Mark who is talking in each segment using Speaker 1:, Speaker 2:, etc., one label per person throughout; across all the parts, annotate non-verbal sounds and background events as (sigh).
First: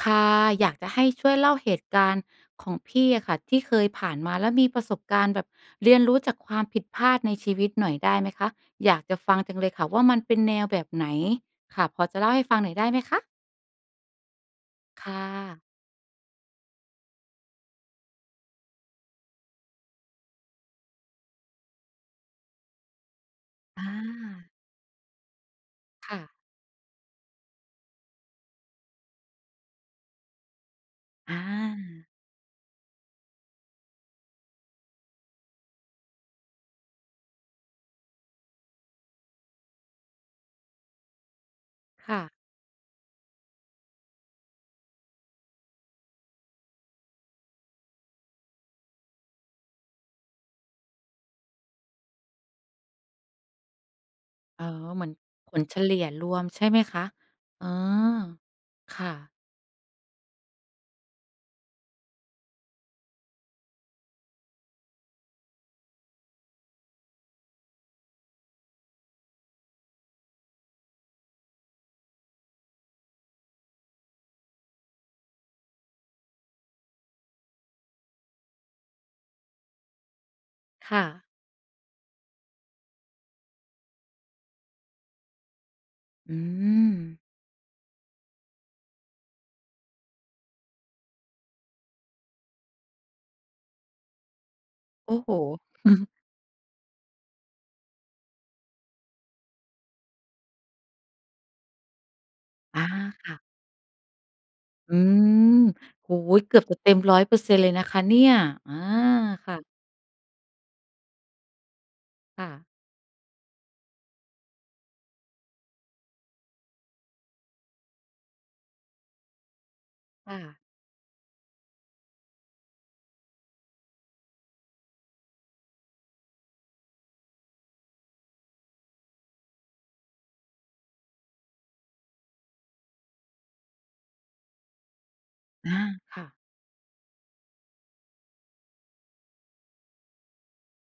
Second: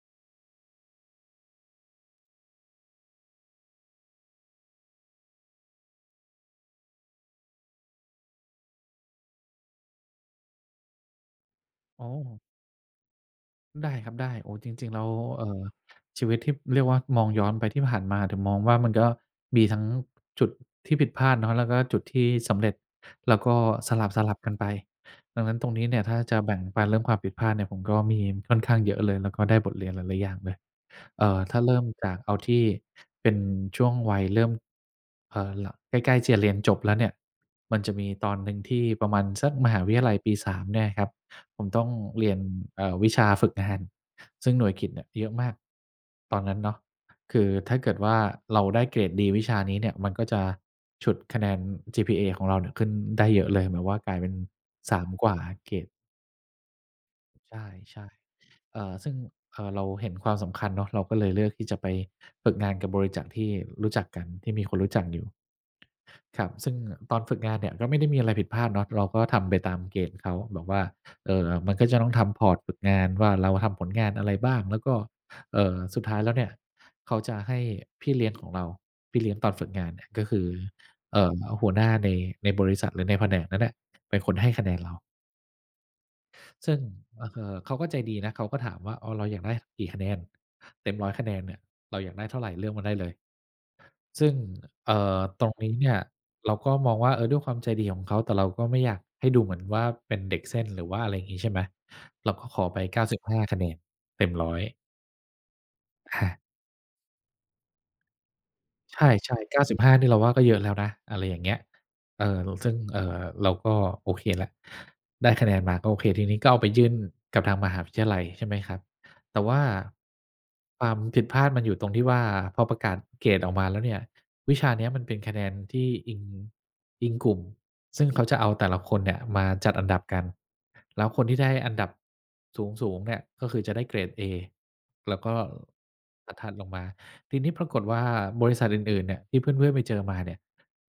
Speaker 1: ค่ะ อยากจะให้ช่วยเล่าเหตุการณ์ของพี่อะค่ะที่เคยผ่านมา แล้วมีประสบการณ์แบบเรียนรู้จากความผิดพลาดในชีวิตหน่อยได้ไหมคะ? อยากจะฟังจังเลยค่ะว่า มันเป็นแนวแบบไหน? ค่ะ พ
Speaker 2: อ๋
Speaker 1: อจะเล่า
Speaker 2: อ
Speaker 1: ให้ฟังหน่อยได้ไหมคะ?
Speaker 2: ได้ครับได้ โอ้โฮ จริง ๆ แล้
Speaker 1: ค
Speaker 2: ว
Speaker 1: ่
Speaker 2: เอ่
Speaker 1: ะ
Speaker 2: อ ชีวิตที่เรียกว่ามองย้อนไปที่ผ่านมา ถึงมองว่ามันก็มีทั้งจุดที่ผิดพลาดเนาะ แล้วก็จุดที่สำเร็จ แล้วก็
Speaker 1: อา
Speaker 2: สลับ ๆ กันไป ดังนั้นตรงนี้เนี่ย ถ
Speaker 1: ค
Speaker 2: ้
Speaker 1: ่
Speaker 2: าจ
Speaker 1: ะ
Speaker 2: ะแบ่งปันเรื่องความผิดพลาดเนี่ย ผมก็มีค่อนข้างเยอะเลย แล้วก็ได้บทเรียนหลาย ๆ อย่างเลย เอ่
Speaker 1: อ
Speaker 2: อ ถ้าเริ่ม
Speaker 1: า
Speaker 2: จากเอาที่เป็นช่วงวัยเริ่ม เอ่อ ล ใกล้ ๆ ที่จะเรียนจบแล้วเนี่ย มันจะมีตอนหนึ่งที่ประมาณสักมหาวิทยาลัยปี 3 เนี่ยอะครับ ผมต้อง
Speaker 1: ค่
Speaker 2: เ
Speaker 1: ะ
Speaker 2: รียน เอ่อ วิชาฝึกงาน ซึ่งหน่วยกิตเนี่ยเยอะมาก ตอนนั้นเนาะ คือถ้าเกิดว่าเราได้เกรดดีวิชานี้เนี่ย มันก็จะฉุดคะแนน GPA ของเราเนี่ยขึ้นได้เยอะเลย หมายความว่ากลายเป็น
Speaker 1: อ๋อ
Speaker 2: ส
Speaker 1: เ
Speaker 2: า
Speaker 1: หมื
Speaker 2: ม
Speaker 1: อน
Speaker 2: กว่าอ
Speaker 1: ผ
Speaker 2: ะ
Speaker 1: ล
Speaker 2: เก
Speaker 1: เฉ
Speaker 2: รด
Speaker 1: ลี่ยรวมใช่ไหมคะ?
Speaker 2: ใ
Speaker 1: อ๋อ
Speaker 2: ช่ ๆ อ่า
Speaker 1: ค
Speaker 2: ซ
Speaker 1: ่
Speaker 2: ึ่ง
Speaker 1: ะ
Speaker 2: อ่า เราเห็นความสำคัญเนาะ เราก็เลยเลือกที่จะไปฝึกงานกับบริษัท ที่รู้จักกัน ที่มีคนรู้จักอยู่ ครับ ซึ่งตอนฝึกงานเนี่ย ก็ไม่ได้มีอะไรผิดพลาดเนาะ เราก็ทำไปตามเกณฑ์เขา บอกว่า เอ่อ มันก็จะต้องทำ พอร์ต ฝึกงานว่า เราทำผลงานอะไรบ้าง แล้วก็ เอ่อ สุดท้ายแล้วเนี่ย เขาจะให้พี่เลี้ยงของเรา พี่เลี้ยงตอนฝึกงานอะ ก็คือ
Speaker 1: ค่
Speaker 2: เอ
Speaker 1: ะ
Speaker 2: ่อ หัวหน้าใน ในบริษัทหรือในแผนกนั้นน่ะ เป็นคนให้คะแนนเรา
Speaker 1: อื
Speaker 2: ซึ่ง
Speaker 1: ม
Speaker 2: เอ่อ เขาก็ใจดีนะ เขาก็ถามว่า "อ้าว เราอยากได้กี่คะแนน เต็ม 100 คะแนนเนี่ย เราอยากได้เท่าไร? เลือกมาได้เลย" ซึ่ง เอ่
Speaker 1: โอ้
Speaker 2: อ
Speaker 1: โฮ
Speaker 2: ตรงนี้เนี่ย
Speaker 1: (chuckles)
Speaker 2: เราก็มองว่า เออ ด้วยความใจดีของเขา แต่เราก็ไม่อยากให้ดูเหมือนว่าเป็นเด็กเส้น หรือว่าอะไรอย่างงี้ ใช่ไหม เราก็ขอไ
Speaker 1: อ
Speaker 2: ป
Speaker 1: า
Speaker 2: เก้าสิบ
Speaker 1: ค
Speaker 2: ห
Speaker 1: ่ะ
Speaker 2: ้า คะแนนเต็ม 100
Speaker 1: อืม โอ
Speaker 2: อ
Speaker 1: ้โฮ
Speaker 2: า
Speaker 1: เกือบจะเต็ม 100% เลยนะคะเนี่ย อา
Speaker 2: ใช่
Speaker 1: ค
Speaker 2: ๆ เ
Speaker 1: ่
Speaker 2: ก้า
Speaker 1: ะ
Speaker 2: สิบห้า นี่เราว่าก็เยอะแล้วนะ อะไรอย่างเงี้ย เออ
Speaker 1: ค่ะ
Speaker 2: ซึ่ง เอ่อ เราก็โอเคแล้ว ได้คะแนนมาก็โอเค ทีนี้ก็เอาไปยื่นกับทางมหาวิทยาลัย ใช่ไหมครับ แต่ว่า
Speaker 1: ค่ะ
Speaker 2: ความผิดพลาดมันอยู่ตรงที่ว่า พอประกาศเกรดออกมาแล้วเนี่ย วิชาเนี้ยมันเป็นคะแนนที่อิง อิงกลุ่ม ซึ่งเขาจะเอาแต่ละคนเนี่ยมาจัดอันดับกัน แล้วคนที่ได้อันดับสูง ๆ เนี่ย ก็คือจะได้เกรดเอ แล้วก็
Speaker 1: อา ค่
Speaker 2: อ
Speaker 1: ะ
Speaker 2: ะถัดลงมา ทีนี้ปรากฏว่าบริษัทอื่น ๆ เนี่ย ที่เพื่อน ๆ ไปเจอมาเนี่ย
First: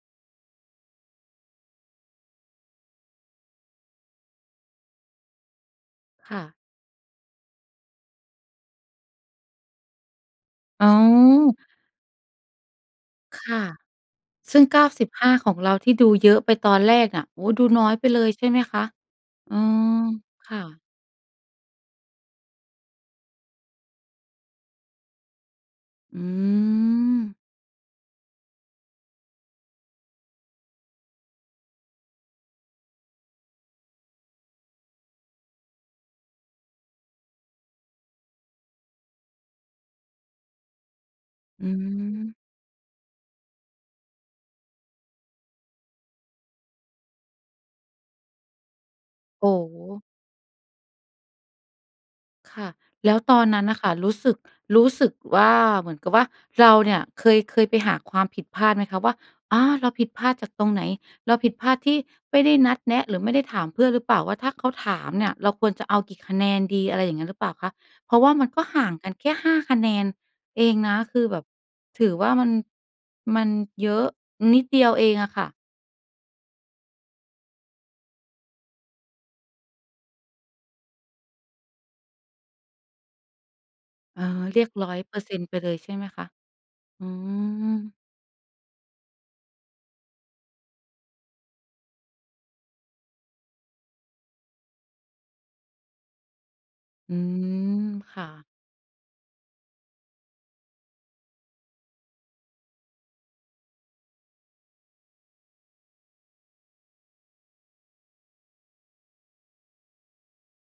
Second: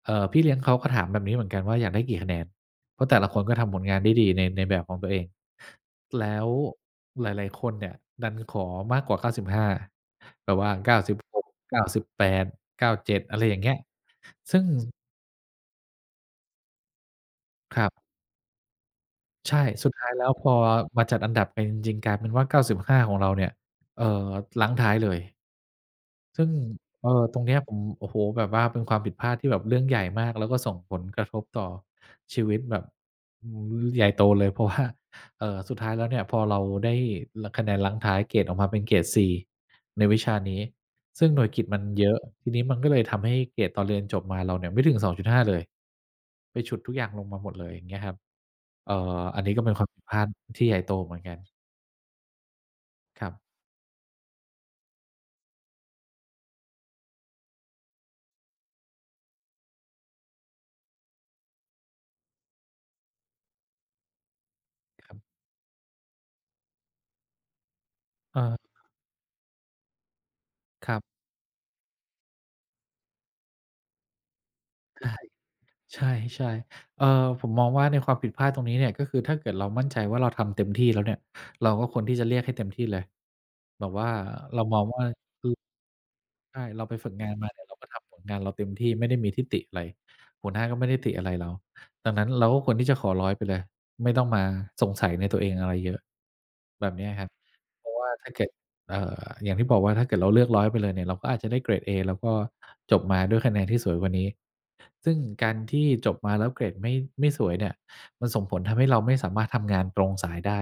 Speaker 2: เอ่อ พี่เลี้ยงเขาก็ถามแบบนี้เหมือนกันว่าอยากได้กี่คะแนน เพราะแต่ละคนก็ทำผลงานได้ดีใน ในแบบของตัวเอง แล
Speaker 1: ค
Speaker 2: ้
Speaker 1: ่
Speaker 2: ว
Speaker 1: ะ
Speaker 2: หลาย ๆ คนเนี่ยดันขอมากกว่า 95 แบบว่า
Speaker 1: อ้า
Speaker 2: 96
Speaker 1: ว
Speaker 2: 98 97 อะไ
Speaker 1: ค
Speaker 2: รอย่
Speaker 1: ่
Speaker 2: า
Speaker 1: ะ
Speaker 2: งเงี้ย
Speaker 1: ซ
Speaker 2: ซ
Speaker 1: ึ
Speaker 2: ึ
Speaker 1: ่
Speaker 2: ่
Speaker 1: ง
Speaker 2: ง
Speaker 1: 95 ของเราที่ดูเยอะไปตอนแรกอะ โอ้โฮ ดู
Speaker 2: ค
Speaker 1: น
Speaker 2: ร
Speaker 1: ้
Speaker 2: ั
Speaker 1: อ
Speaker 2: บ
Speaker 1: ยไปเลยใช่ไหมคะ?
Speaker 2: ใ
Speaker 1: อ
Speaker 2: ช่
Speaker 1: ื
Speaker 2: สุด
Speaker 1: ม
Speaker 2: ท้ายแล้วพ
Speaker 1: ค
Speaker 2: อ
Speaker 1: ่ะ
Speaker 2: มาจัดอันดับกันจริง ๆ กลายเป็นว่า 95 ของเราเนี่ย เอ่อ รั้งท้ายเลย
Speaker 1: อื
Speaker 2: ซึ่ง เอ่อ
Speaker 1: ม
Speaker 2: ตรงนี้ผม โอ้โฮ แบบว่าเป็นความผิดพลาดที่แบบเรื่องใหญ่มาก แล้วก็ส่งผลกระทบต่อชีวิตแบบ อือ ใหญ่โตเลย เพราะว่า เอ่อ สุดท้ายแล้วเนี่ยพอเราได้ ร คะแนนรั้งท้ายเกรดออกมาเป็นเกรดซีในวิชานี้ ซึ่งหน่วยกิ
Speaker 1: อื
Speaker 2: ตมันเยอะ
Speaker 1: ม
Speaker 2: ทีนี้มันก็เลยทำให้เกรดตอนเรียนจบมาเราเนี่ยไม่ถึง 2.5 เลย ไปฉุดทุกอย่างลงมาหมดเลย เงี้ยครับ เอ่อ อั
Speaker 1: โ
Speaker 2: น
Speaker 1: อ้
Speaker 2: นี้ก็เป็น
Speaker 1: โ
Speaker 2: ความผิ
Speaker 1: ฮ
Speaker 2: ดพลาดที่ใหญ่โตเหมือนกัน
Speaker 1: ค่ะ แล้ว
Speaker 2: ครับ
Speaker 1: ตอนนั้นน่ะค่ะ รู้สึก รู้สึกว่า เหมือนกับว่าเราเนี่ยเคย เคยไปหาความผิดพลาดไหมคะว่า อา เราผิดพลาดจากตรงไหน เราผิดพลาดที่ไม่ได้นัดแนะ หรือไม่ได้ถามเพื่อนหรือเปล่า ว่าถ้าเขาถา
Speaker 2: ค
Speaker 1: ม
Speaker 2: รั
Speaker 1: เ
Speaker 2: บ
Speaker 1: นี่ยเราควรจะเอากี่คะแนนดี อะไรอย่างงี้หรือเปล่าคะ เพราะว่ามัน
Speaker 2: เออ
Speaker 1: ก็ห่างกันแค่ 5 คะแนนเอง
Speaker 2: ค
Speaker 1: น
Speaker 2: ร
Speaker 1: ะ
Speaker 2: ับ
Speaker 1: คือแบบ ถือว่ามัน มันเยอะ นิดเดียว
Speaker 2: ใ
Speaker 1: เอ
Speaker 2: ช
Speaker 1: งอะค่ะ
Speaker 2: ่ ใช่ ๆ อ่า ผมมองว่าในความผิดพลาดตรงนี้เนี่ย ก็คือถ้าเกิดเรามั่นใจว่าเราทำเต็มที่แล้วเนี่ย เราก็ควรที่จะเรียกให้เต็มที่เลย แบบว่า
Speaker 1: เออ เ
Speaker 2: เ
Speaker 1: ร
Speaker 2: รา
Speaker 1: ียก
Speaker 2: มอง
Speaker 1: ร้อ
Speaker 2: ว
Speaker 1: ย
Speaker 2: ่า ค
Speaker 1: เ
Speaker 2: ื
Speaker 1: ปอร
Speaker 2: อ
Speaker 1: ์เซ็นต์ ไปเลยใช่ไหมคะ?
Speaker 2: ใช่ เราไป
Speaker 1: อื
Speaker 2: ฝึกงานมาเนี่ย เราก็
Speaker 1: ม
Speaker 2: ทำผลงานเราเต็มที่ ไม่ได้มีที่ติอะไร หัวหน้าก็ไม่ได้ติอะไรเรา ดังนั้นเราก็ควรที่จะขอ 100 ไปเลย ไม่ต้องมาสงสัยในตัวเองอะไรเยอะ แบบเนี้ย
Speaker 1: อื
Speaker 2: ครับ เ
Speaker 1: ม
Speaker 2: พราะว่า
Speaker 1: ค่
Speaker 2: ถ้าเก
Speaker 1: ะ
Speaker 2: ิด อ่า อย่างที่บอกว่าถ้าเกิดเราเลือก 100 ไปเลยเนี่ย เราก็อาจจะได้เกรดเอ แล้วก็จบมาด้วยคะแนนที่สวยกว่านี้ ซึ่งการที่จบมาแล้วเกรดไม่ ไม่สวยเนี่ย มันส่งผลทำให้เราไม่สามารถทำงานตรงสายได้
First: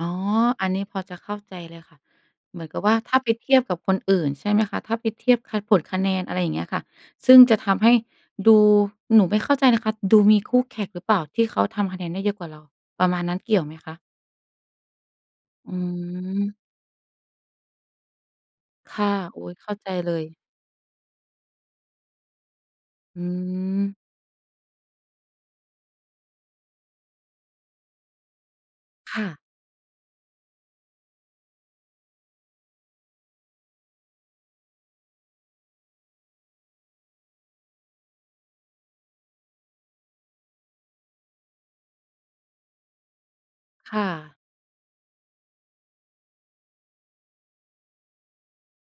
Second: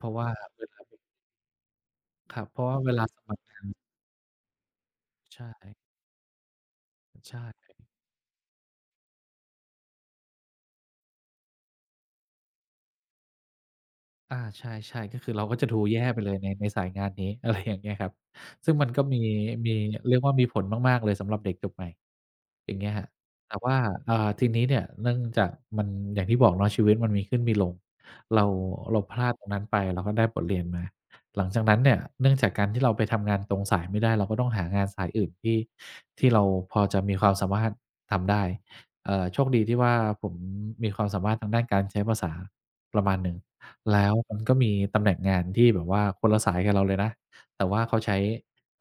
Speaker 2: เพร
Speaker 1: ๋
Speaker 2: า
Speaker 1: อ
Speaker 2: ะว่าเว
Speaker 1: อัน
Speaker 2: ลา
Speaker 1: นี้
Speaker 2: ม
Speaker 1: พ
Speaker 2: ัน
Speaker 1: อจะเข้าใจเลยค่ะ
Speaker 2: ครับ เพ
Speaker 1: เหม
Speaker 2: รา
Speaker 1: ื
Speaker 2: ะ
Speaker 1: อน
Speaker 2: ว่
Speaker 1: ก
Speaker 2: า
Speaker 1: ับ
Speaker 2: เ
Speaker 1: ว
Speaker 2: ว
Speaker 1: ่า
Speaker 2: ลา
Speaker 1: ถ้
Speaker 2: ส
Speaker 1: าไป
Speaker 2: มัคร
Speaker 1: เท
Speaker 2: ง
Speaker 1: ีย
Speaker 2: า
Speaker 1: บ
Speaker 2: น
Speaker 1: กับคนอื่นใช่ไหมคะ ถ้าไปเที
Speaker 2: ใ
Speaker 1: ย
Speaker 2: ช
Speaker 1: บ ค
Speaker 2: ่
Speaker 1: ผลคะแนน อะไรอย่างเงี้ยค่ะ ซ
Speaker 2: ใช
Speaker 1: ึ่งจะท
Speaker 2: ่
Speaker 1: ำให้ดู หนูไม่เข้าใจนะคะ ดูมีคู่แข่งหรือเปล่าที่เขาทำคะแนนได้เยอะกว่าเรา ประมาณนั้น เกี่ยวไหมคะ?
Speaker 2: อา ใช่ ๆ ก็คือเราก็จะ
Speaker 1: อื
Speaker 2: ดูแย่ไปเลยใน
Speaker 1: ม
Speaker 2: ในสายงานนี้ อะไร อย่างเงี้ยครับ ซึ่งมัน
Speaker 1: ค
Speaker 2: ก็
Speaker 1: ่ะ
Speaker 2: มี
Speaker 1: โอ้ เข
Speaker 2: ม
Speaker 1: ้
Speaker 2: ี
Speaker 1: าใจเล
Speaker 2: เรียกว
Speaker 1: ย
Speaker 2: ่ามีผลมาก ๆ เลยสำหรับเด็กจบใหม่ อย่างเงี้ยครับ
Speaker 1: อื
Speaker 2: แต่ว่า
Speaker 1: ม
Speaker 2: อ่า ทีนี้เนี่ย เนื่องจากมัน อย่างที่บอกเนาะ ชีวิตมันมีขึ้นมีลง เรา เราพ
Speaker 1: ค
Speaker 2: ล
Speaker 1: ่
Speaker 2: าด
Speaker 1: ะ
Speaker 2: ตรงนั้นไป เราก็ได้บทเรียนมา หลังจากนั้นเนี่ย เนื่องจากการที่เราไปทำงานตรงสายไม่ได้ เราก็ต้องหางานสายอื่นที่ ที่เราพอจะมีความสามารถทำได้ เอ่อ โชคดีที่ว่าผมมีความสามารถทางด้านการใช้ภาษาประมาณหนึ่ง
Speaker 1: ค
Speaker 2: แล
Speaker 1: ่
Speaker 2: ้วม
Speaker 1: ะ
Speaker 2: ันก็มีตำแหน่งงานที่แบบว่าคนละสายกับเราเลยนะ แต่ว่าเขาใช้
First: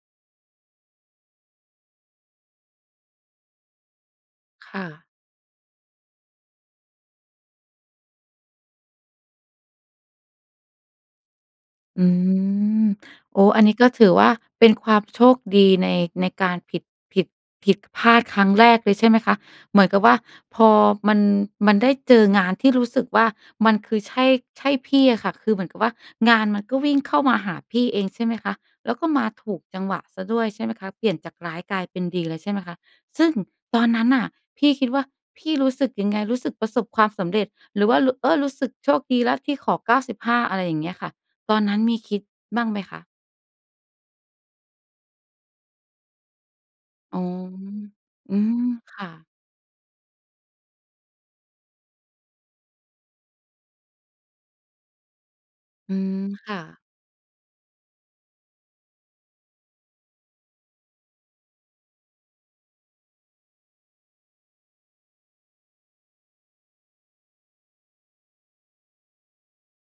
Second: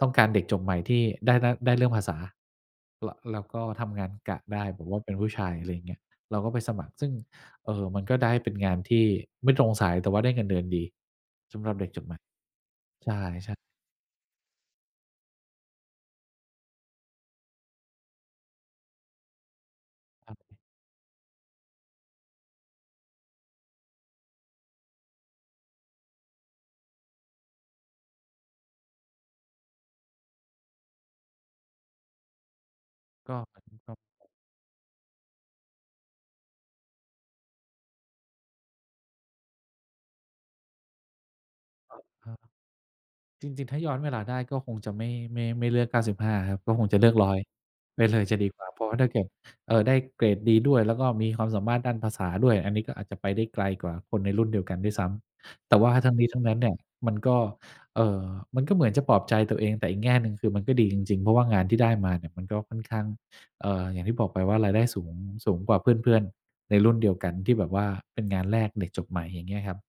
Speaker 2: ต้องการเด็กจบใหม่ที่ได้ ด ได้เรื่องภาษา ล แล้วก็ทำงานกะได้
Speaker 1: ค
Speaker 2: แบ
Speaker 1: ่
Speaker 2: บว่
Speaker 1: ะ
Speaker 2: าเป็นผู้ชาย อะไรอย่างเงี้ย เราก็ไปสมัคร ซึ่ง เอ่อ มันก็ได้เป็นงานที่ไม่ตรงสาย แต่ว่าได้เงินเดือนดีสำหรับเด็กจ
Speaker 1: อื
Speaker 2: บใหม่
Speaker 1: ม
Speaker 2: ใช
Speaker 1: โอ้
Speaker 2: ่ ๆ
Speaker 1: อันนี้ก็ถือว่าเป็นความโชคดีใน ในการผิด ผิด ผิดพลาดครั้งแรกเลย ใช่ไหมคะ เหมือนกับว่า
Speaker 2: ครับ
Speaker 1: พอมัน มันได้เจองานที่รู้สึกว่ามันคือใช่ ใช่พี่อะค่ะ คือเหมือนกับว่างานมันก็วิ่งเข้ามาหาพี่เองใช่ไหมคะ แล้วก็มาถูกจังหวะเสียด้วยใช่ไหมคะ เปลี่ยนจากร้ายกลายเป็นดีเลยใช่ไหมคะ ซึ่
Speaker 2: ก
Speaker 1: ง
Speaker 2: ็ เหมือน
Speaker 1: ตอ
Speaker 2: ก
Speaker 1: น
Speaker 2: ็
Speaker 1: นั้นน่ะพี่คิดว่าพี่รู้สึกยังไง รู้สึกประสบความสำเร็จหรือว่า ร เออ รู้สึกโชคดีแล้วที่ขอ 95 อะไรอย่างเงี้ยค่ะ ตอนนั้นม
Speaker 2: อ
Speaker 1: ี
Speaker 2: ือ
Speaker 1: คิด
Speaker 2: ฮึ
Speaker 1: บ้างไหมคะ?
Speaker 2: จริง ๆ ถ้าย้อนเวลาได้ก็คงจะไม่ ไม่ ไม่เลือก 95 ครับ ก็คงจะเลือ
Speaker 1: อ
Speaker 2: ก
Speaker 1: ๋อ
Speaker 2: 100 ไปเลย
Speaker 1: อ
Speaker 2: จ
Speaker 1: ื
Speaker 2: ะดี
Speaker 1: ม
Speaker 2: กว่า เพราะว
Speaker 1: ค
Speaker 2: ่าถ้
Speaker 1: ่
Speaker 2: าเก
Speaker 1: ะ
Speaker 2: ิด เอ่อ ได้เกรดดีด้วย แล้วก็มีความสามารถด้านภาษาด้วย อันนี้ก็อาจจะไปได้ไกลกว่าคนในรุ่นเดียวกันด้วยซ้ำ แต่ว่า
Speaker 1: อื
Speaker 2: ทั้
Speaker 1: ม
Speaker 2: งนี้ทั้ง
Speaker 1: ค
Speaker 2: นั้
Speaker 1: ่
Speaker 2: นเนี่ย
Speaker 1: ะ
Speaker 2: มันก็ เอ่อ มันก็เหมือนจะปลอบใจตัวเอง แต่อีกแง่หนึ่งคือมันก็ดีจริง ๆ เพราะว่างานที่ได้มาเนี่ยมันก็ค่อนข้าง เอ่อ อย่างที่บอกไปว่ารายได้สูง สูงกว่าเพื่อน ๆ ในรุ่นเดียวกันที่แบบว่าเป็นงานแรกเด็กจบใหม่ อย่างเงี้ยครับ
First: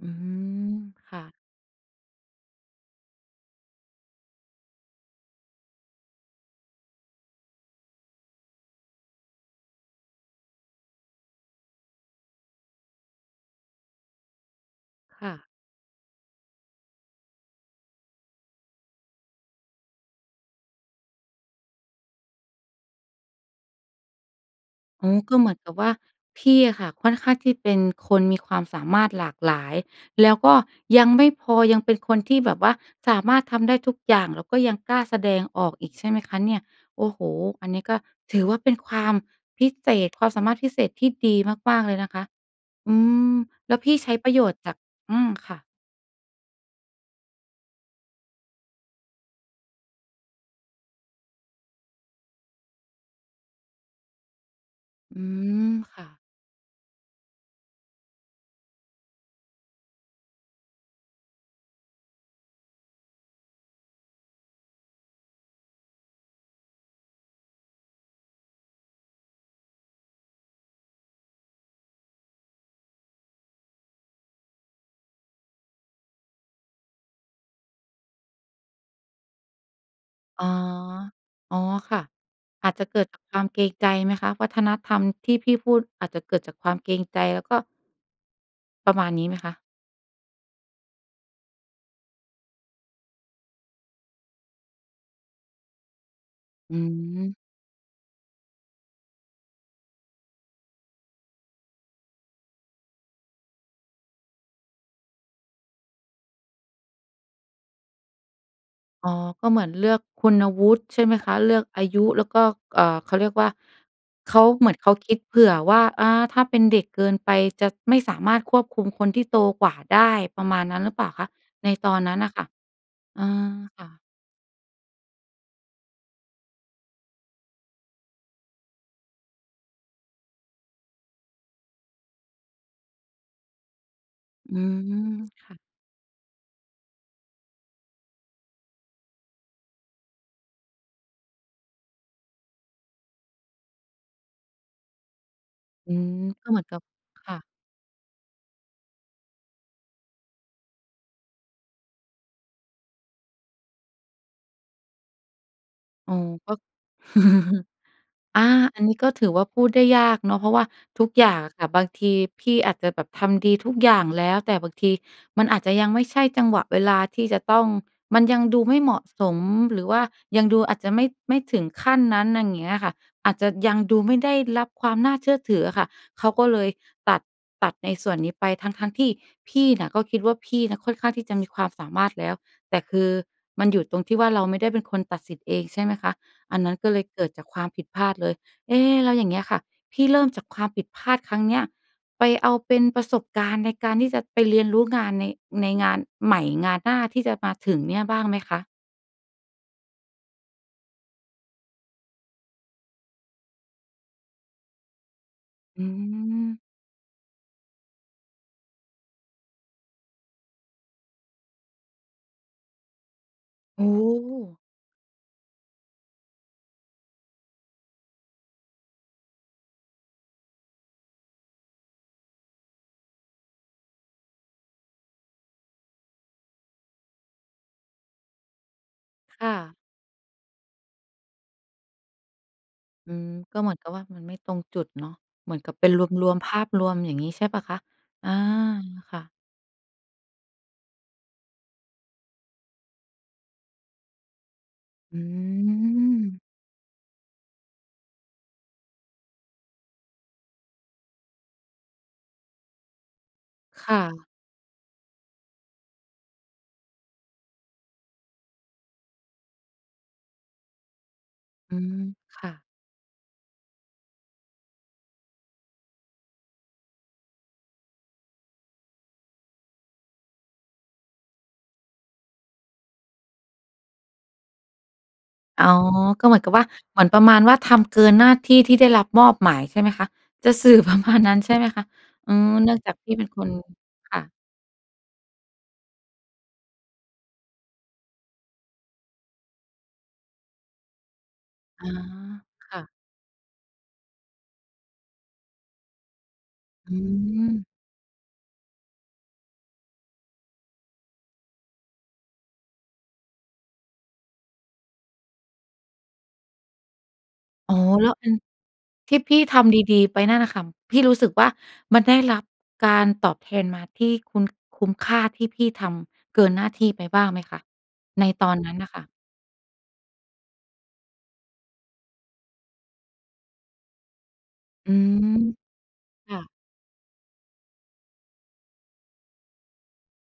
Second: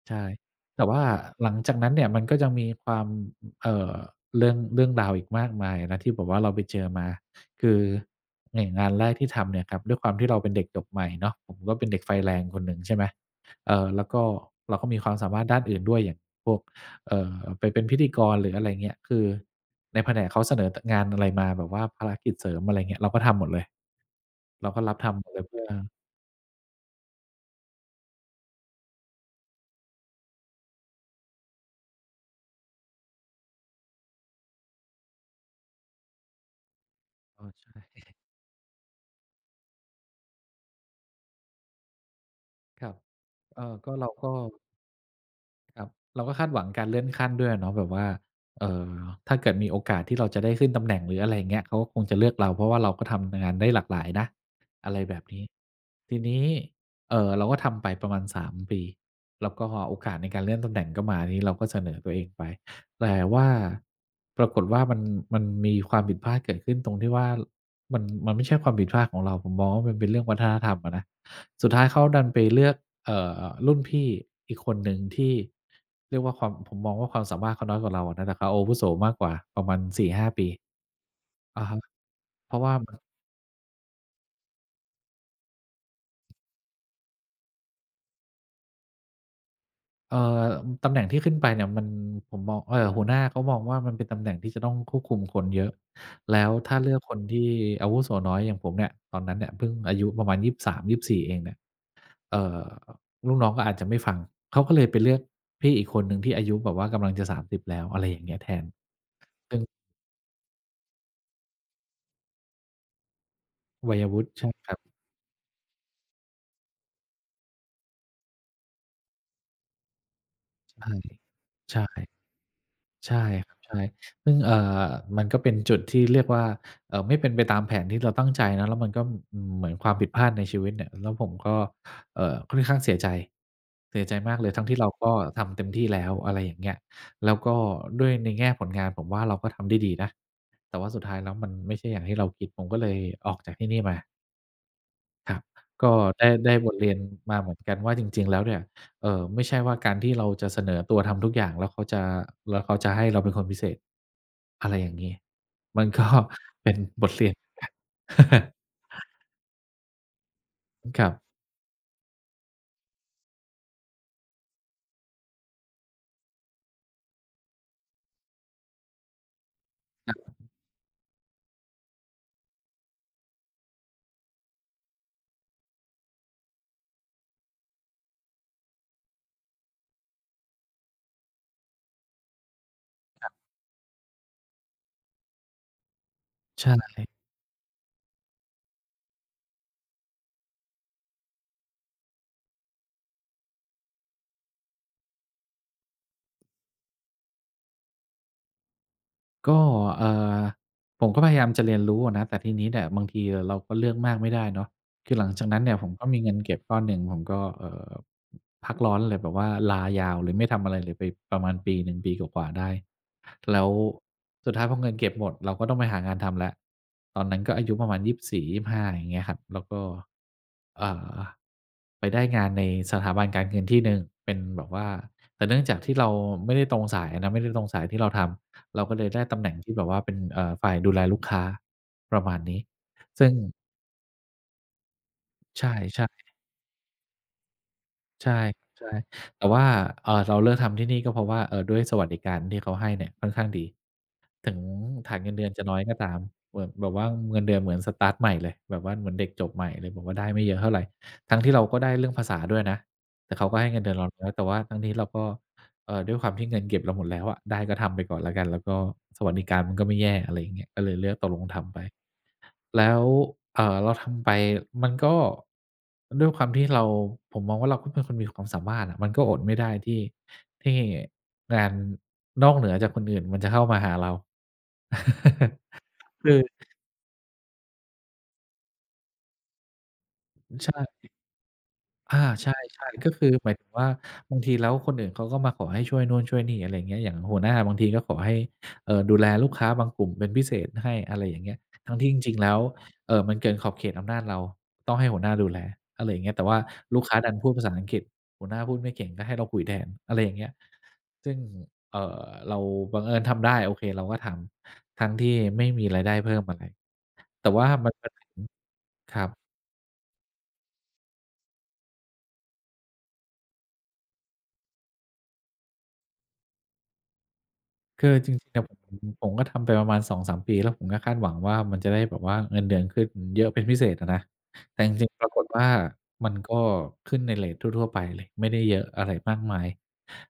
Speaker 1: อื
Speaker 2: ใช่
Speaker 1: ม
Speaker 2: แต่ว่า
Speaker 1: ค่ะ
Speaker 2: หลังจากนั้นเนี่ยมันก็จะมีความ อ เอ่อ เรื่อง เรื่องราวอีกมากมายนะ ที่แบบว่าเราไปเจอมา คืออย่างงานแรกที่ทำเนี่ยครับ ด้วยความที่เราเป็นเด็กจบใหม่เนาะ ผมก็เป็นเด็กไฟแรงคนหนึ่ง ใช่ไหม เอ่อ แล้วก็เราก็มีความ
Speaker 1: ค
Speaker 2: สา
Speaker 1: ่
Speaker 2: ม
Speaker 1: ะ
Speaker 2: ารถด้านอื่นด้วย อย่างพวก เอ่อ ไปเป็นพิธีกร หรืออะไรอย่างเงี้ย คือในแผนกเขาเสนอ ต งานอะไรมา แบบว่าภารกิจเสริม อะไรอย่างเงี้ย เราก็ทำหมดเลย เราก็รับ
Speaker 1: อ
Speaker 2: ท
Speaker 1: ๋อ
Speaker 2: ำหม
Speaker 1: ก
Speaker 2: ด
Speaker 1: ็
Speaker 2: เล
Speaker 1: เ
Speaker 2: ย
Speaker 1: หม
Speaker 2: เ
Speaker 1: ื
Speaker 2: พ
Speaker 1: อ
Speaker 2: ื
Speaker 1: น
Speaker 2: ่
Speaker 1: ก
Speaker 2: อ
Speaker 1: ับว่า พี่อะค่ะค่อนข้างที่เป็นคนมีความสามารถหลากหลาย แล้วก็ยังไม่พอ ยังเป็นคนที่แบบว่าสามารถทำได้ทุกอย่าง แล้วก็ยังกล้าแสดงออกอีกใช่ไหมคะเนี่ย โอ้โฮ
Speaker 2: เออ ใช
Speaker 1: อัน
Speaker 2: ่
Speaker 1: นี้ก็
Speaker 2: (chuckles)
Speaker 1: ถือว่าเป็นความพิเศษ ความสามารถพิเศษที่ดีมาก ๆ เลยนะคะ
Speaker 2: คร
Speaker 1: อ
Speaker 2: ั
Speaker 1: ื
Speaker 2: บ
Speaker 1: ม
Speaker 2: เออ
Speaker 1: แล้ว
Speaker 2: ก
Speaker 1: พ
Speaker 2: ็
Speaker 1: ี่
Speaker 2: เร
Speaker 1: ใ
Speaker 2: า
Speaker 1: ช้
Speaker 2: ก
Speaker 1: ป
Speaker 2: ็
Speaker 1: ระโยชน์จาก อืม ค่ะ
Speaker 2: ครับ เราก็คาดหวังการเลื่อนขั้นด้วยอะเนาะ แบบว่า เอ่อ ถ้าเกิดมีโอกาสที่เราจะได้ขึ้นตำแหน่ง หรืออะไรอย่างเงี้ย เขาก็คงจะเลือกเรา เพราะว่าเราก็ทำงานได้หลากหลายนะ อะไรแบ
Speaker 1: อื
Speaker 2: บนี้
Speaker 1: ม ค่
Speaker 2: ที
Speaker 1: ะ
Speaker 2: นี้ เอ่อ เราก็ทำไปประมาณ 3 ปี แล้วก็โอกาสในการเลื่อนตำแหน่งก็มา ทีนี้เราก็เสนอตัวเองไป แต่ว่า ปรากฏว่ามัน มันมีความผิดพลาดเกิดขึ้นตรงที่ว่า ล มัน มันไม่ใช่ความผิดพลาดของเรา ผมมองว่ามันเป็นเรื่องวัฒนธรรมอะนะ สุดท้ายเขาดันไปเลือก เอ่อ รุ่นพี่อีกคนหนึ่งที่เรียกว่าความ ผมมองว่าความสามารถเขาน้อยกว่าเราอะนะ แต่เขาอาวุโสมากกว่าประมาณ 4-5 ป
Speaker 1: อ๋อ
Speaker 2: ี
Speaker 1: อ๋อ
Speaker 2: อะฮะ
Speaker 1: ค่ะ
Speaker 2: เพราะ
Speaker 1: อ
Speaker 2: ว
Speaker 1: า
Speaker 2: ่า
Speaker 1: จจะ
Speaker 2: มั
Speaker 1: เกิ
Speaker 2: น
Speaker 1: ดจากความเกรงใจไหมคะ? วัฒนธรรมที่พี่พูด อาจจะเกิดจากความเกรงใจ แล้วก็ ประมาณนี้ไหมคะ?
Speaker 2: เออ อ ตำแหน่งที่ขึ้นไปเนี่ยมัน ผมมอง เอ่อ หัวหน้าเขามองว่ามันเป็นตำแหน่งที่จะต้องควบคุมคนเยอะ แล้วถ้
Speaker 1: อื
Speaker 2: าเลือกคน
Speaker 1: ม
Speaker 2: ที่อาวุโสน้อยอย่างผมเนี่ย ตอนนั้นเนี่ยเพิ่งอายุประมาณ 23 24 เองเนี่ย เอ่อ ลูกน้องก็อาจจะไม่ฟัง เขาก็เลยไปเลือกพี่อีกคนหนึ่งที่อายุแบบว่ากำลังจะ 30 แล้ว อะไรอย่างเงี้ย แทน
Speaker 1: อ๋อ ก็
Speaker 2: ซ
Speaker 1: เ
Speaker 2: ึ่
Speaker 1: หม
Speaker 2: ง
Speaker 1: ือนเลือกคุณวุฒิ ใช่ไหมคะ เลือกอายุแล้วก็ อ่า เขาเรียกว่า
Speaker 2: วัยวุฒิ
Speaker 1: เข
Speaker 2: ใช
Speaker 1: า
Speaker 2: ่
Speaker 1: เ
Speaker 2: ค
Speaker 1: หมื
Speaker 2: ร
Speaker 1: อ
Speaker 2: ั
Speaker 1: น
Speaker 2: บ
Speaker 1: เขาคิดเผื่อว่า อา ถ้าเป็นเด็กเกินไปจะไม่สามารถควบคุมคนที่โตกว่าได้ ประมาณนั
Speaker 2: ใ
Speaker 1: ้น
Speaker 2: ช
Speaker 1: หร
Speaker 2: ่
Speaker 1: ือเปล่าคะ? ใน
Speaker 2: ใช่
Speaker 1: ตอนนั้นน่ะค่ะ
Speaker 2: ใช่
Speaker 1: อา
Speaker 2: ครับ ใช่
Speaker 1: ค่ะ
Speaker 2: ซึ่ง อ่า มันก็เป็นจุดที่เรียกว่า อ่า ไม่เป็นไปตามแผนที่เราตั้งใจเนาะ แล้วมันก็ อืม เหมือนความผิดพลาดในชีวิตเนี่ย แล้วผมก็ เอ่อ ค่อนข้างเสียใจ เสียใจมากเลย
Speaker 1: อื
Speaker 2: ทั้งที่เรา
Speaker 1: ม
Speaker 2: ก็ท
Speaker 1: ค่
Speaker 2: ำเ
Speaker 1: ะ
Speaker 2: ต็มที่แล้ว อะไรอย่างเงี้ย แล้วก็ด้วยในแง่ผลงาน ผมว่าเราก็ทำได้ดีนะ แต่ว่าสุดท้ายแล้วมันไม่ใช่อย่างที่เราคิด ผมก็เลยออกจากที่นี่มา ครับ ก
Speaker 1: อื
Speaker 2: ็
Speaker 1: ม
Speaker 2: ได้
Speaker 1: ก
Speaker 2: ไ
Speaker 1: ็
Speaker 2: ด้
Speaker 1: เหมือน
Speaker 2: บ
Speaker 1: ก
Speaker 2: ท
Speaker 1: ับ
Speaker 2: เรียน
Speaker 1: ค
Speaker 2: ม
Speaker 1: ่
Speaker 2: า
Speaker 1: ะ
Speaker 2: เหมือนกันว่า จริง ๆ แล้วเนี่ย เอ่อ ไม่ใช่ว่าการที่เราจะเสนอตัวทำทุกอย่างแล้วเขาจะ แล้วเขาจะให้เราเป็นคนพิเศษ อะไรอย่างงี้ มัน ก็
Speaker 1: อ๋อ ก็
Speaker 2: เป็นบท เรียน เหมือนกั
Speaker 1: (chuckles)
Speaker 2: น
Speaker 1: อา
Speaker 2: (chuckles)
Speaker 1: อันนี้ก็ถือว่าพูดได้ยากเนาะ เพราะว่า
Speaker 2: อ ค
Speaker 1: ท
Speaker 2: ร
Speaker 1: ุ
Speaker 2: ั
Speaker 1: ก
Speaker 2: บ
Speaker 1: อย่างอะค่ะ บางทีพี่อาจจะแบบทำดีทุกอย่างแล้ว แต่บางทีมันอาจจะยังไม่ใช่จังหวะเวลาที่จะต้อง มันยังดูไม่เหมาะสม หรือว่า
Speaker 2: อะฮ
Speaker 1: ยัง
Speaker 2: ะ
Speaker 1: ดูอาจจะไม่ ไม่ถึงขั้นนั้น อย่าง เงี้ยค่ะ อาจจะยังดูไม่ได้รับความน่าเชื่อถืออะค่ะ เขาก็เลยตัด ตัดในส่วนนี้ไป ทั้ง ๆ ที่พี่น่ะก็คิดว่าพี่นะค่อนข้างที่จะมีความสามารถแล้ว แต่คือ
Speaker 2: ครับ
Speaker 1: มันอยู่ตรงที่ว่าเราไม่ได้เป็นคนตัดสิทธิ์เอง ใช่ไหมคะ อัน
Speaker 2: ใช
Speaker 1: นั้นก็เลย
Speaker 2: ่
Speaker 1: เกิดจากความผิดพลาดเลย เอ๊ แล้วอย่างเงี้ยค่ะ พี่เริ่มจากความผิดพลาดครั้งเนี้ย ไปเอาเป็นประสบการณ์ในการที่จะไปเรียนรู้งานใน ในงานใหม่ งานหน้าที่จะมาถึงเนี่ยบ้างไหมคะ?
Speaker 2: ก็ เอ่อ ผมก็พยายามจะเรียนรู้อะนะ แต่ทีนี้เนี่ยบางทีเราก็เลือกมากไม่ได้เนาะ คือหลังจากนั้นเนี่ย
Speaker 1: อื
Speaker 2: ผมก็มีเงินเก็
Speaker 1: ม
Speaker 2: บก้อนหนึ่ง ผมก็ เอ่อ พักร้อนเลย แบบว่าลายาวเลย ไม่ทำอะไรเลยไปประมาณปีหนึ่ง ปีกว่า ๆ ได้ แล้ว
Speaker 1: โอ
Speaker 2: สุด
Speaker 1: ้
Speaker 2: ท้ายพอเงินเก็บหมด เราก็ต้องไปหางานทำแล้ว ตอนนั้นก็อายุประมาณ 24-25 อย่างเงี้ยครับ แล้วก็ เอ่อ ไปได้งานในสถาบันการเงินที่หนึ่ง เป็นแบบว่า แต่เนื่องจากที่เราไม่ได้ตรงสายอะนะ ไม่ตรงสายที่เราทำ เราก็เลยได้ตำ
Speaker 1: ค
Speaker 2: แหน
Speaker 1: ่
Speaker 2: ่งท
Speaker 1: ะ
Speaker 2: ี่แบบว่าเป็น เอ่อ ฝ่ายดูแลลูกค้า ประมาณนี้
Speaker 1: อื
Speaker 2: ซึ
Speaker 1: ม
Speaker 2: ่ง
Speaker 1: ก็เหมือนกับว่ามันไม่ตรงจุดเนาะ เหมือ
Speaker 2: ใ
Speaker 1: น
Speaker 2: ช
Speaker 1: กับเป็นร
Speaker 2: ่ ๆ
Speaker 1: วม ๆ ภาพรวม อย่างงี้ใช่เปล่าคะ?
Speaker 2: ใ
Speaker 1: อ
Speaker 2: ช
Speaker 1: า
Speaker 2: ่
Speaker 1: ค่ะ
Speaker 2: ๆ แต่ว่า เอ่อ เราเลือกทำที่นี่ก็เพราะว่า เอ่อ ด้วยสวัสดิการที่เขาให้เนี่ยค่อนข้างดี ถึงฐ
Speaker 1: อ
Speaker 2: า
Speaker 1: ื
Speaker 2: นเงินเดือนจะน้อยก็ตาม
Speaker 1: ม
Speaker 2: ผ แบบว่าเงินเดือนเหมือนสตาร์ตใหม่เลย แบบว่าเหมือนเด็กจบใหม่เลย แบบว่าได้ไม่เยอะเท่าไร ทั้งที่เราก็ได้เรื่องภาษาด้วยนะ แต่เขาก็ให้เงินเ
Speaker 1: ค
Speaker 2: ดือ
Speaker 1: ่
Speaker 2: นเรา
Speaker 1: ะ
Speaker 2: น้อย แต่ว่าทั้งนี้เราก็ เอ่อ ด้วยความที่เงินเก็บเราหมดแล้วอะ ได้ก็ทำไปก่อนแล้วกัน แล้วก็สวัสดิการมันก็ไม่แย่ อะไรอย่างเงี้ย ก็เลยเลือกตกลงท
Speaker 1: อ
Speaker 2: ำ
Speaker 1: ื
Speaker 2: ไป
Speaker 1: ม ค่ะ
Speaker 2: แล้ว เอ่อ เราทำไป มันก็ด้วยความที่เรา ผมมองว่าเราก็เป็นคนมีความสามารถอะ มันก็อดไม่ได้ที่ ที่งาน นอกเหนือจากคนอื่นมันจะเข้ามาหาเรา (chuckles)
Speaker 1: อ๋อ ก็
Speaker 2: ปร
Speaker 1: เหม
Speaker 2: ื
Speaker 1: ือ
Speaker 2: อ
Speaker 1: นกับว่า เหมือนประมาณว่าทำเกินหน้าที่ที่ได้รับมอบหมาย ใช่ไหมคะ จะ
Speaker 2: อ
Speaker 1: ส
Speaker 2: ใ
Speaker 1: ื
Speaker 2: ช
Speaker 1: ่อประม
Speaker 2: ่
Speaker 1: าณ นั้นใช่ไหมคะ?
Speaker 2: อา
Speaker 1: อื
Speaker 2: ใช
Speaker 1: ม
Speaker 2: ่
Speaker 1: เนื่องจาก
Speaker 2: ๆ ก
Speaker 1: พ
Speaker 2: ็
Speaker 1: ี่
Speaker 2: ค
Speaker 1: เป็
Speaker 2: ื
Speaker 1: น
Speaker 2: อ
Speaker 1: ค
Speaker 2: หม
Speaker 1: น
Speaker 2: ายถึงว่า
Speaker 1: ค่ะ
Speaker 2: บางทีแล้วคนอื่นเขาก็มาขอให้ช่วยนู้นช่วยนี่ อะไรอย่างเงี้ย อย่างหัวหน้าบางทีก็ขอให้ เอ่อ ดูแลลูกค้าบางกลุ่มเป็นพิเศษให้ อะไรอย่างเงี้ย
Speaker 1: อ๋
Speaker 2: ท
Speaker 1: อ
Speaker 2: ั้งที่จริง ๆ แล้ว
Speaker 1: ค่ะ
Speaker 2: เอ่อ มันเกินขอบเขตอำนาจเรา ต้องให้หัวหน้าดูแล อะไรอย่างเงี้ย แต่ว่า
Speaker 1: อื
Speaker 2: ลูกค้าดันพูดภา
Speaker 1: ม
Speaker 2: ษาอังกฤษ หัวหน้าพูดไม่เก่งก็ให้เราคุยแทน อะไรอย่างเงี้ย ซึ่ง เอ่อ เราบังเอิญทำได้ โอเค เราก็ทำทั้งที่ไม่มีรายได้เพิ่มอะไร แต่ว่า
Speaker 1: อ๋อ
Speaker 2: มันม
Speaker 1: แล
Speaker 2: า
Speaker 1: ้ว
Speaker 2: ถึ
Speaker 1: อื
Speaker 2: ง
Speaker 1: ม ท
Speaker 2: ค
Speaker 1: ี่
Speaker 2: รั
Speaker 1: พ
Speaker 2: บ
Speaker 1: ี่ทำดี ๆ ไปนั่นน่ะค่ะ พี่รู้สึกว่ามันได้รับการตอบแทนมาที่คุ้น คุ้มค่าที่พี่ทำเกินหน้าที่ไปบ้างไหมคะ
Speaker 2: คือ
Speaker 1: ใน
Speaker 2: จริง
Speaker 1: ต
Speaker 2: ๆ
Speaker 1: อ
Speaker 2: เ
Speaker 1: น
Speaker 2: นี่ย
Speaker 1: นั
Speaker 2: ผ
Speaker 1: ้น
Speaker 2: ม
Speaker 1: น่ะค่ะ?
Speaker 2: ผมก็ทำไปประมาณ 2-3 ปี แล้วผมก็คาดหวังว่ามันจะได้แบบว่าเงินเดือนขึ้นเยอะเป็นพิเศษอะนะ แต่จ
Speaker 1: อื
Speaker 2: ริง ๆ ปราก
Speaker 1: ม
Speaker 2: ฏว่ามั
Speaker 1: ค
Speaker 2: น
Speaker 1: ่
Speaker 2: ก
Speaker 1: ะ
Speaker 2: ็ขึ้นในเรตทั่ว ๆ ไปเลย ไม่ได้เยอะอะไรมากมาย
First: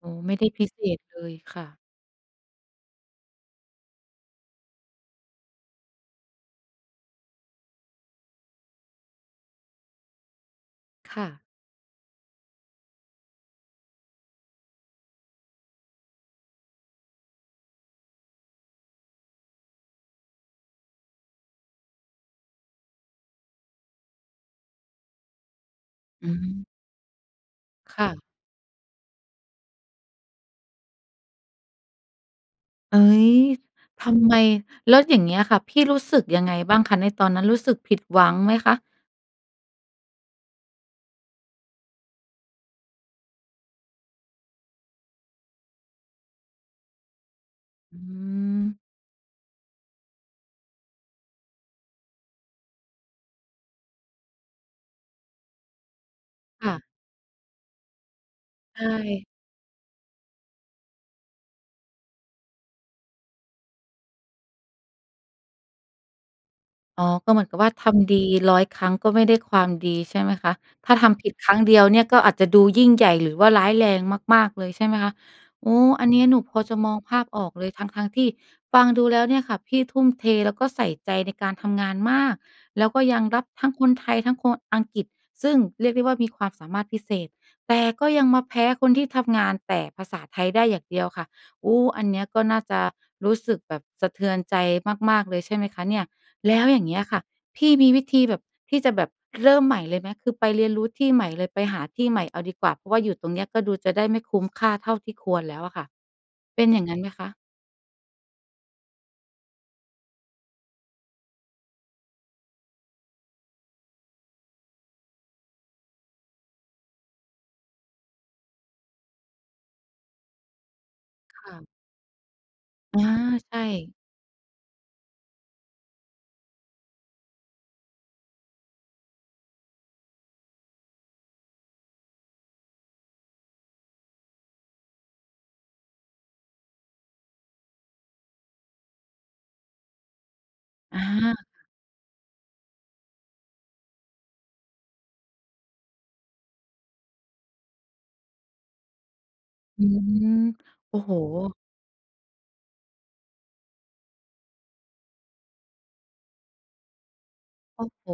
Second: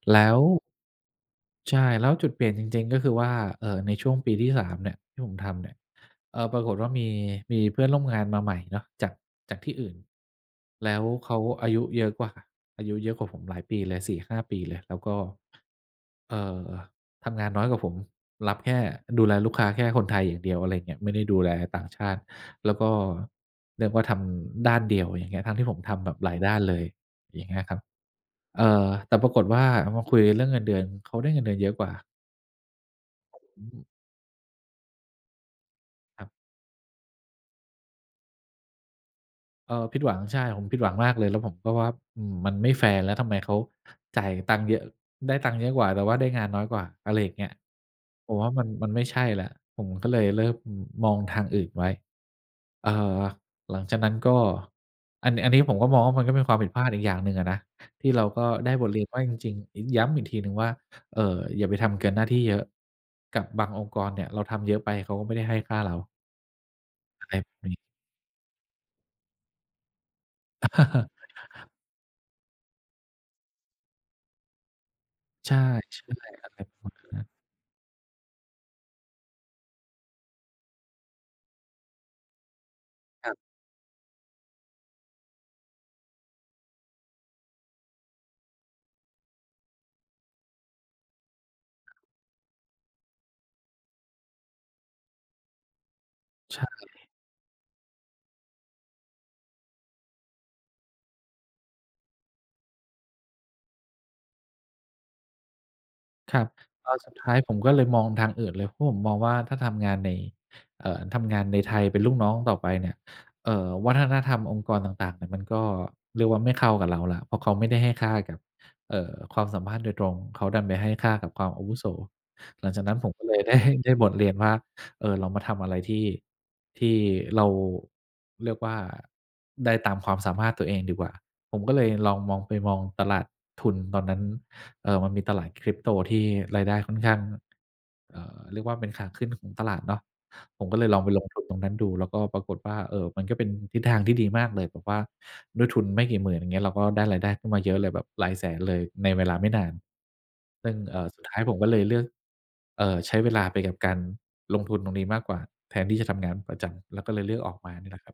Speaker 1: อ๋อ
Speaker 2: แล
Speaker 1: ไ
Speaker 2: ้
Speaker 1: ม่
Speaker 2: ว
Speaker 1: ได้พิเศษเลย ค่
Speaker 2: ใช
Speaker 1: ะ
Speaker 2: ่ แล้วจุดเปลี่ยนจริง ๆ ก็คือว่า เอ่อ ในช่วงปีที่ 3 เนี่ย ที่ผมทำเนี่ย เอ่อ ปรากฏว่ามี มีเพื่อนร่วมงานมาใหม่เนาะ จาก จากที่อื่น แล้ว
Speaker 1: ค่
Speaker 2: เขา
Speaker 1: ะ
Speaker 2: อายุเยอะกว่า อายุเยอะกว่าผมหลายปีเลย 4-5 ปีเลย แล้วก็ เอ่อ ทำงานน้อยกว่าผม รับแค่ ดูแลลูกค้าแค่คนไทยอย่างเดียว อะไรอย่างเงี้ย ไม่ได้ดูแลต่างชาติ แล้วก็เรียกว่าทำด้านเดียว อย่างเงี้ย ทั้งที่ผมทำแบบ
Speaker 1: อ
Speaker 2: ห
Speaker 1: ื
Speaker 2: ลายด้า
Speaker 1: ม
Speaker 2: นเลย อย่างเงี้ยครับ
Speaker 1: ค่ะ
Speaker 2: เอ่อ แต่ปรากฏว่าเอามาคุยเรื่องเงินเดือน เขาได้เงินเดือนเยอะกว่า
Speaker 1: เฮ้ย
Speaker 2: อืม
Speaker 1: ทำไม แล้วอย่างเงี้ยค่ะ พี่รู้สึ
Speaker 2: ค
Speaker 1: ก
Speaker 2: รับ
Speaker 1: ยังไงบ้างคะในตอนนั้น รู้สึกผิดหวังไหมคะ?
Speaker 2: เออ ผิดหวัง ใช่ ผมผิดหวังมากเลย แล้วผมก็ว่า อืม มันไม่แฟร์ แล้วทำไมเขาจ่ายตังค์เยอะ ได้ตังค์เยอะกว่า แต่ว่าได้งานน้อยกว่า อะไรอย่างเงี้ย
Speaker 1: อื
Speaker 2: ผมว่ามัน
Speaker 1: ม
Speaker 2: มันไม่ใช่แล้ว ผมก็เลยเริ่มมองทางอื่นไว้ เอ่อ หลังจากนั้นก็ อันนี้ อันนี้ผมก็มองว่ามันก็เป็นความผ
Speaker 1: ค
Speaker 2: ิด
Speaker 1: ่
Speaker 2: พ
Speaker 1: ะ
Speaker 2: ลาดอีกอย่างหนึ่งอะนะ ที่เราก็ได้
Speaker 1: ใช
Speaker 2: บทเรียนว่า
Speaker 1: ่
Speaker 2: จริง ๆ อ ย้ำอีกทีหนึ่งว่า เอ่อ อย่าไปทำเกินหน้าที่เยอะกับบางองค์กรเนี่ย เราทำเยอะไปเขาก็ไม่ได้ให้ค่าเรา
Speaker 1: อ๋อ
Speaker 2: อ
Speaker 1: ก
Speaker 2: ะไ
Speaker 1: ็
Speaker 2: ร
Speaker 1: เหมื
Speaker 2: แ
Speaker 1: อ
Speaker 2: บ
Speaker 1: นกับว
Speaker 2: บ
Speaker 1: ่า
Speaker 2: นี้
Speaker 1: ทำดี 100 ครั้งก็ไม่ได้ความดี ใช่ไหมคะ ถ้าท
Speaker 2: (chuckles)
Speaker 1: ำผิดครั้งเดียวเนี่ยก็อาจจะดูยิ่งใหญ่หรือว่าร้ายแรงมาก ๆ เลย ใช่ไหมคะ
Speaker 2: ใช่
Speaker 1: โอ้
Speaker 2: ใ
Speaker 1: อันนี้
Speaker 2: ช่
Speaker 1: หนู
Speaker 2: ครับ
Speaker 1: พ
Speaker 2: เ
Speaker 1: อ
Speaker 2: หตุ
Speaker 1: จะ
Speaker 2: ผ
Speaker 1: ม
Speaker 2: ล
Speaker 1: อง
Speaker 2: คือ
Speaker 1: ภ
Speaker 2: งั
Speaker 1: า
Speaker 2: ้
Speaker 1: พ
Speaker 2: น
Speaker 1: ออกเลย ทั้ง ๆ ที่ฟังดูแล้วเนี่ยค่ะ พี่ทุ่มเทแล้วก็ใส่ใจในการทำงานมาก แล้วก็ยัง
Speaker 2: ครับ
Speaker 1: รับทั้งคนไทย ทั้งคนอังกฤษ ซึ่งเรียกได้ว่ามีความสามารถพิเศษ แต่ก็ยังมาแพ้คนที่ทำงานแต่ภาษาไทยได้อย่างเดียวค่ะ โอ้ อันเนี้ยก็น่าจะรู้สึกแบบสะเทือนใจมาก ๆ เลยใช่ไหมคะเนี่ย? แล
Speaker 2: ใช
Speaker 1: ้วอย่างเงี
Speaker 2: ่
Speaker 1: ้ยค่ะ พี่มีวิธีแบบ ที่จะแบบเริ่มใหม่เลยไหม? คือไปเรียนรู้ที่ใหม่เลย ไปหาที่ใหม่เอาดีกว่า เพราะว่าอยู่ตรงนี้ก็ดูจะได้ไม่คุ้มค่าเท่าที่ควรแล้วอะค่ะ
Speaker 2: ครับ
Speaker 1: เป็นอย่า
Speaker 2: แ
Speaker 1: ง
Speaker 2: ล
Speaker 1: ง
Speaker 2: ้
Speaker 1: ั
Speaker 2: ว
Speaker 1: ้นไ
Speaker 2: ส
Speaker 1: หม
Speaker 2: ุด
Speaker 1: ค
Speaker 2: ท
Speaker 1: ะ?
Speaker 2: ้ายผมก็เลยมองทางอื่นเลย เพราะผมมองว่าถ้าทำงานใน เอ่อ ทำงานในไทย เป็นลูกน้องต่อไปเนี่ย เอ่อ วัฒนธรรมองค์กรต่าง ๆ เนี่ย มันก็เรียกว่าไม่เข้ากับเราแล้ว เพราะเขาไม่ได้ให้ค่ากับ เอ่อ ความสามารถโดยตรง เขาดันไปให้ค่ากับ
Speaker 1: ค
Speaker 2: ความ
Speaker 1: ่ะ
Speaker 2: อาวุโส หลังจากนั้
Speaker 1: อ
Speaker 2: น
Speaker 1: า
Speaker 2: ผมก็เลย ไ
Speaker 1: ใ
Speaker 2: ด
Speaker 1: ช
Speaker 2: ้ ได
Speaker 1: ่
Speaker 2: ้บทเรียนว่า เอ่อ เรามาทำอะไรที่ ที่เรา เรียกว่าได้ตามความสามารถตัวเองดีกว่า ผมก็เลยลองมอง ไปมองตลาดทุนตอนนั้น เอ่อ มันมีตลาด Crypto ที่รายได้ค่อนข้าง เอ่อ เรียกว่าเป็นขาขึ้นของตลาดเนาะ ผมก็เลยล
Speaker 1: อ
Speaker 2: องไปลงท
Speaker 1: า
Speaker 2: ุนตรงนั้นดู แล้วก็ปรากฏว่า เอ่อ มันก็เป็นทิศทางที่ดีมากเลย แบบว่าด้วยทุนไม่กี่หมื่น อย่างเงี้ย เราก็ได้รายได้ขึ้นมาเยอะเลย แบบหลายแสนเลย ในเวลาไม่นาน
Speaker 1: อืม
Speaker 2: ซึ่ง
Speaker 1: โอ
Speaker 2: เอ
Speaker 1: ้
Speaker 2: ่อ
Speaker 1: โฮ
Speaker 2: สุดท้ายผมก็เลยเลือก เอ่อ ใช้เวลาไปกับการลงทุนตรงนี้มากกว่าแทนที่จะทำงานประจำ แล้วก็เลยเลือกออกมา
Speaker 1: โอ
Speaker 2: เนี
Speaker 1: ้
Speaker 2: ่ยแหล
Speaker 1: โ
Speaker 2: ะ
Speaker 1: ฮ
Speaker 2: ครับ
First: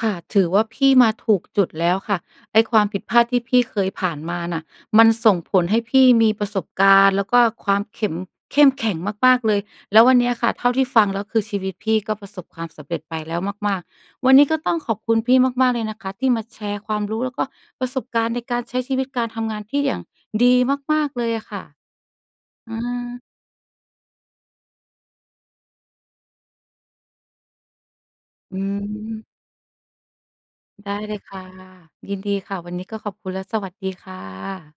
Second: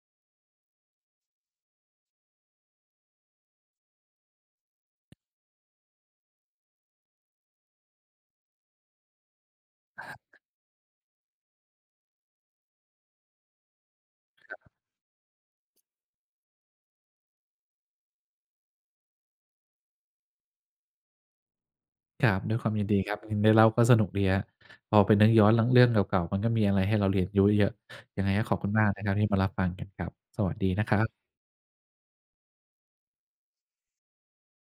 Speaker 1: ค่ะ ถือว่าพี่มาถูกจุดแล้วค่ะ ไอ้ความผิดพลาดที่พี่เคยผ่านมาน่ะ มันส่งผลให้พี่มีประสบการณ์ แล้วก็ความเข็ม เข้มแข็งมาก ๆ เลย แล้ววันเนี้ยค่ะ เท่าที่ฟังแล้ว คือชีวิตพี่ก็ประสบความสำเร็จไปแล้วมาก ๆ วันนี้
Speaker 2: ค
Speaker 1: ก
Speaker 2: ร
Speaker 1: ็
Speaker 2: ับ
Speaker 1: ต้องขอบคุณพี่มาก ๆ เลยนะคะที่มาแชร์ความรู้แล้วก็ประสบการณ์ในการใช้ชีวิตการทำงานที่อย่างดีมาก ๆ เลยอะค่ะ
Speaker 2: ครับ ด้วยควา
Speaker 1: อ
Speaker 2: มยินดีค
Speaker 1: า
Speaker 2: รับ ย ได้เล่าก็สนุกดีครับ พอไปนึกย้อนเรื่อง เรื่องเก่า ๆ มันก็มีอะไรให้เราเรียนรู้ เยอะ ยังไงข
Speaker 1: อ
Speaker 2: อ
Speaker 1: ื
Speaker 2: บคุณมากนะครับที
Speaker 1: ม
Speaker 2: ่มารับฟังกันครับ สวัสดีนะ
Speaker 1: ได
Speaker 2: ค
Speaker 1: ้
Speaker 2: รับ
Speaker 1: เลยค่ะ ยินดีค่ะ วันนี้ก็ขอบคุณและสวัสดีค่ะ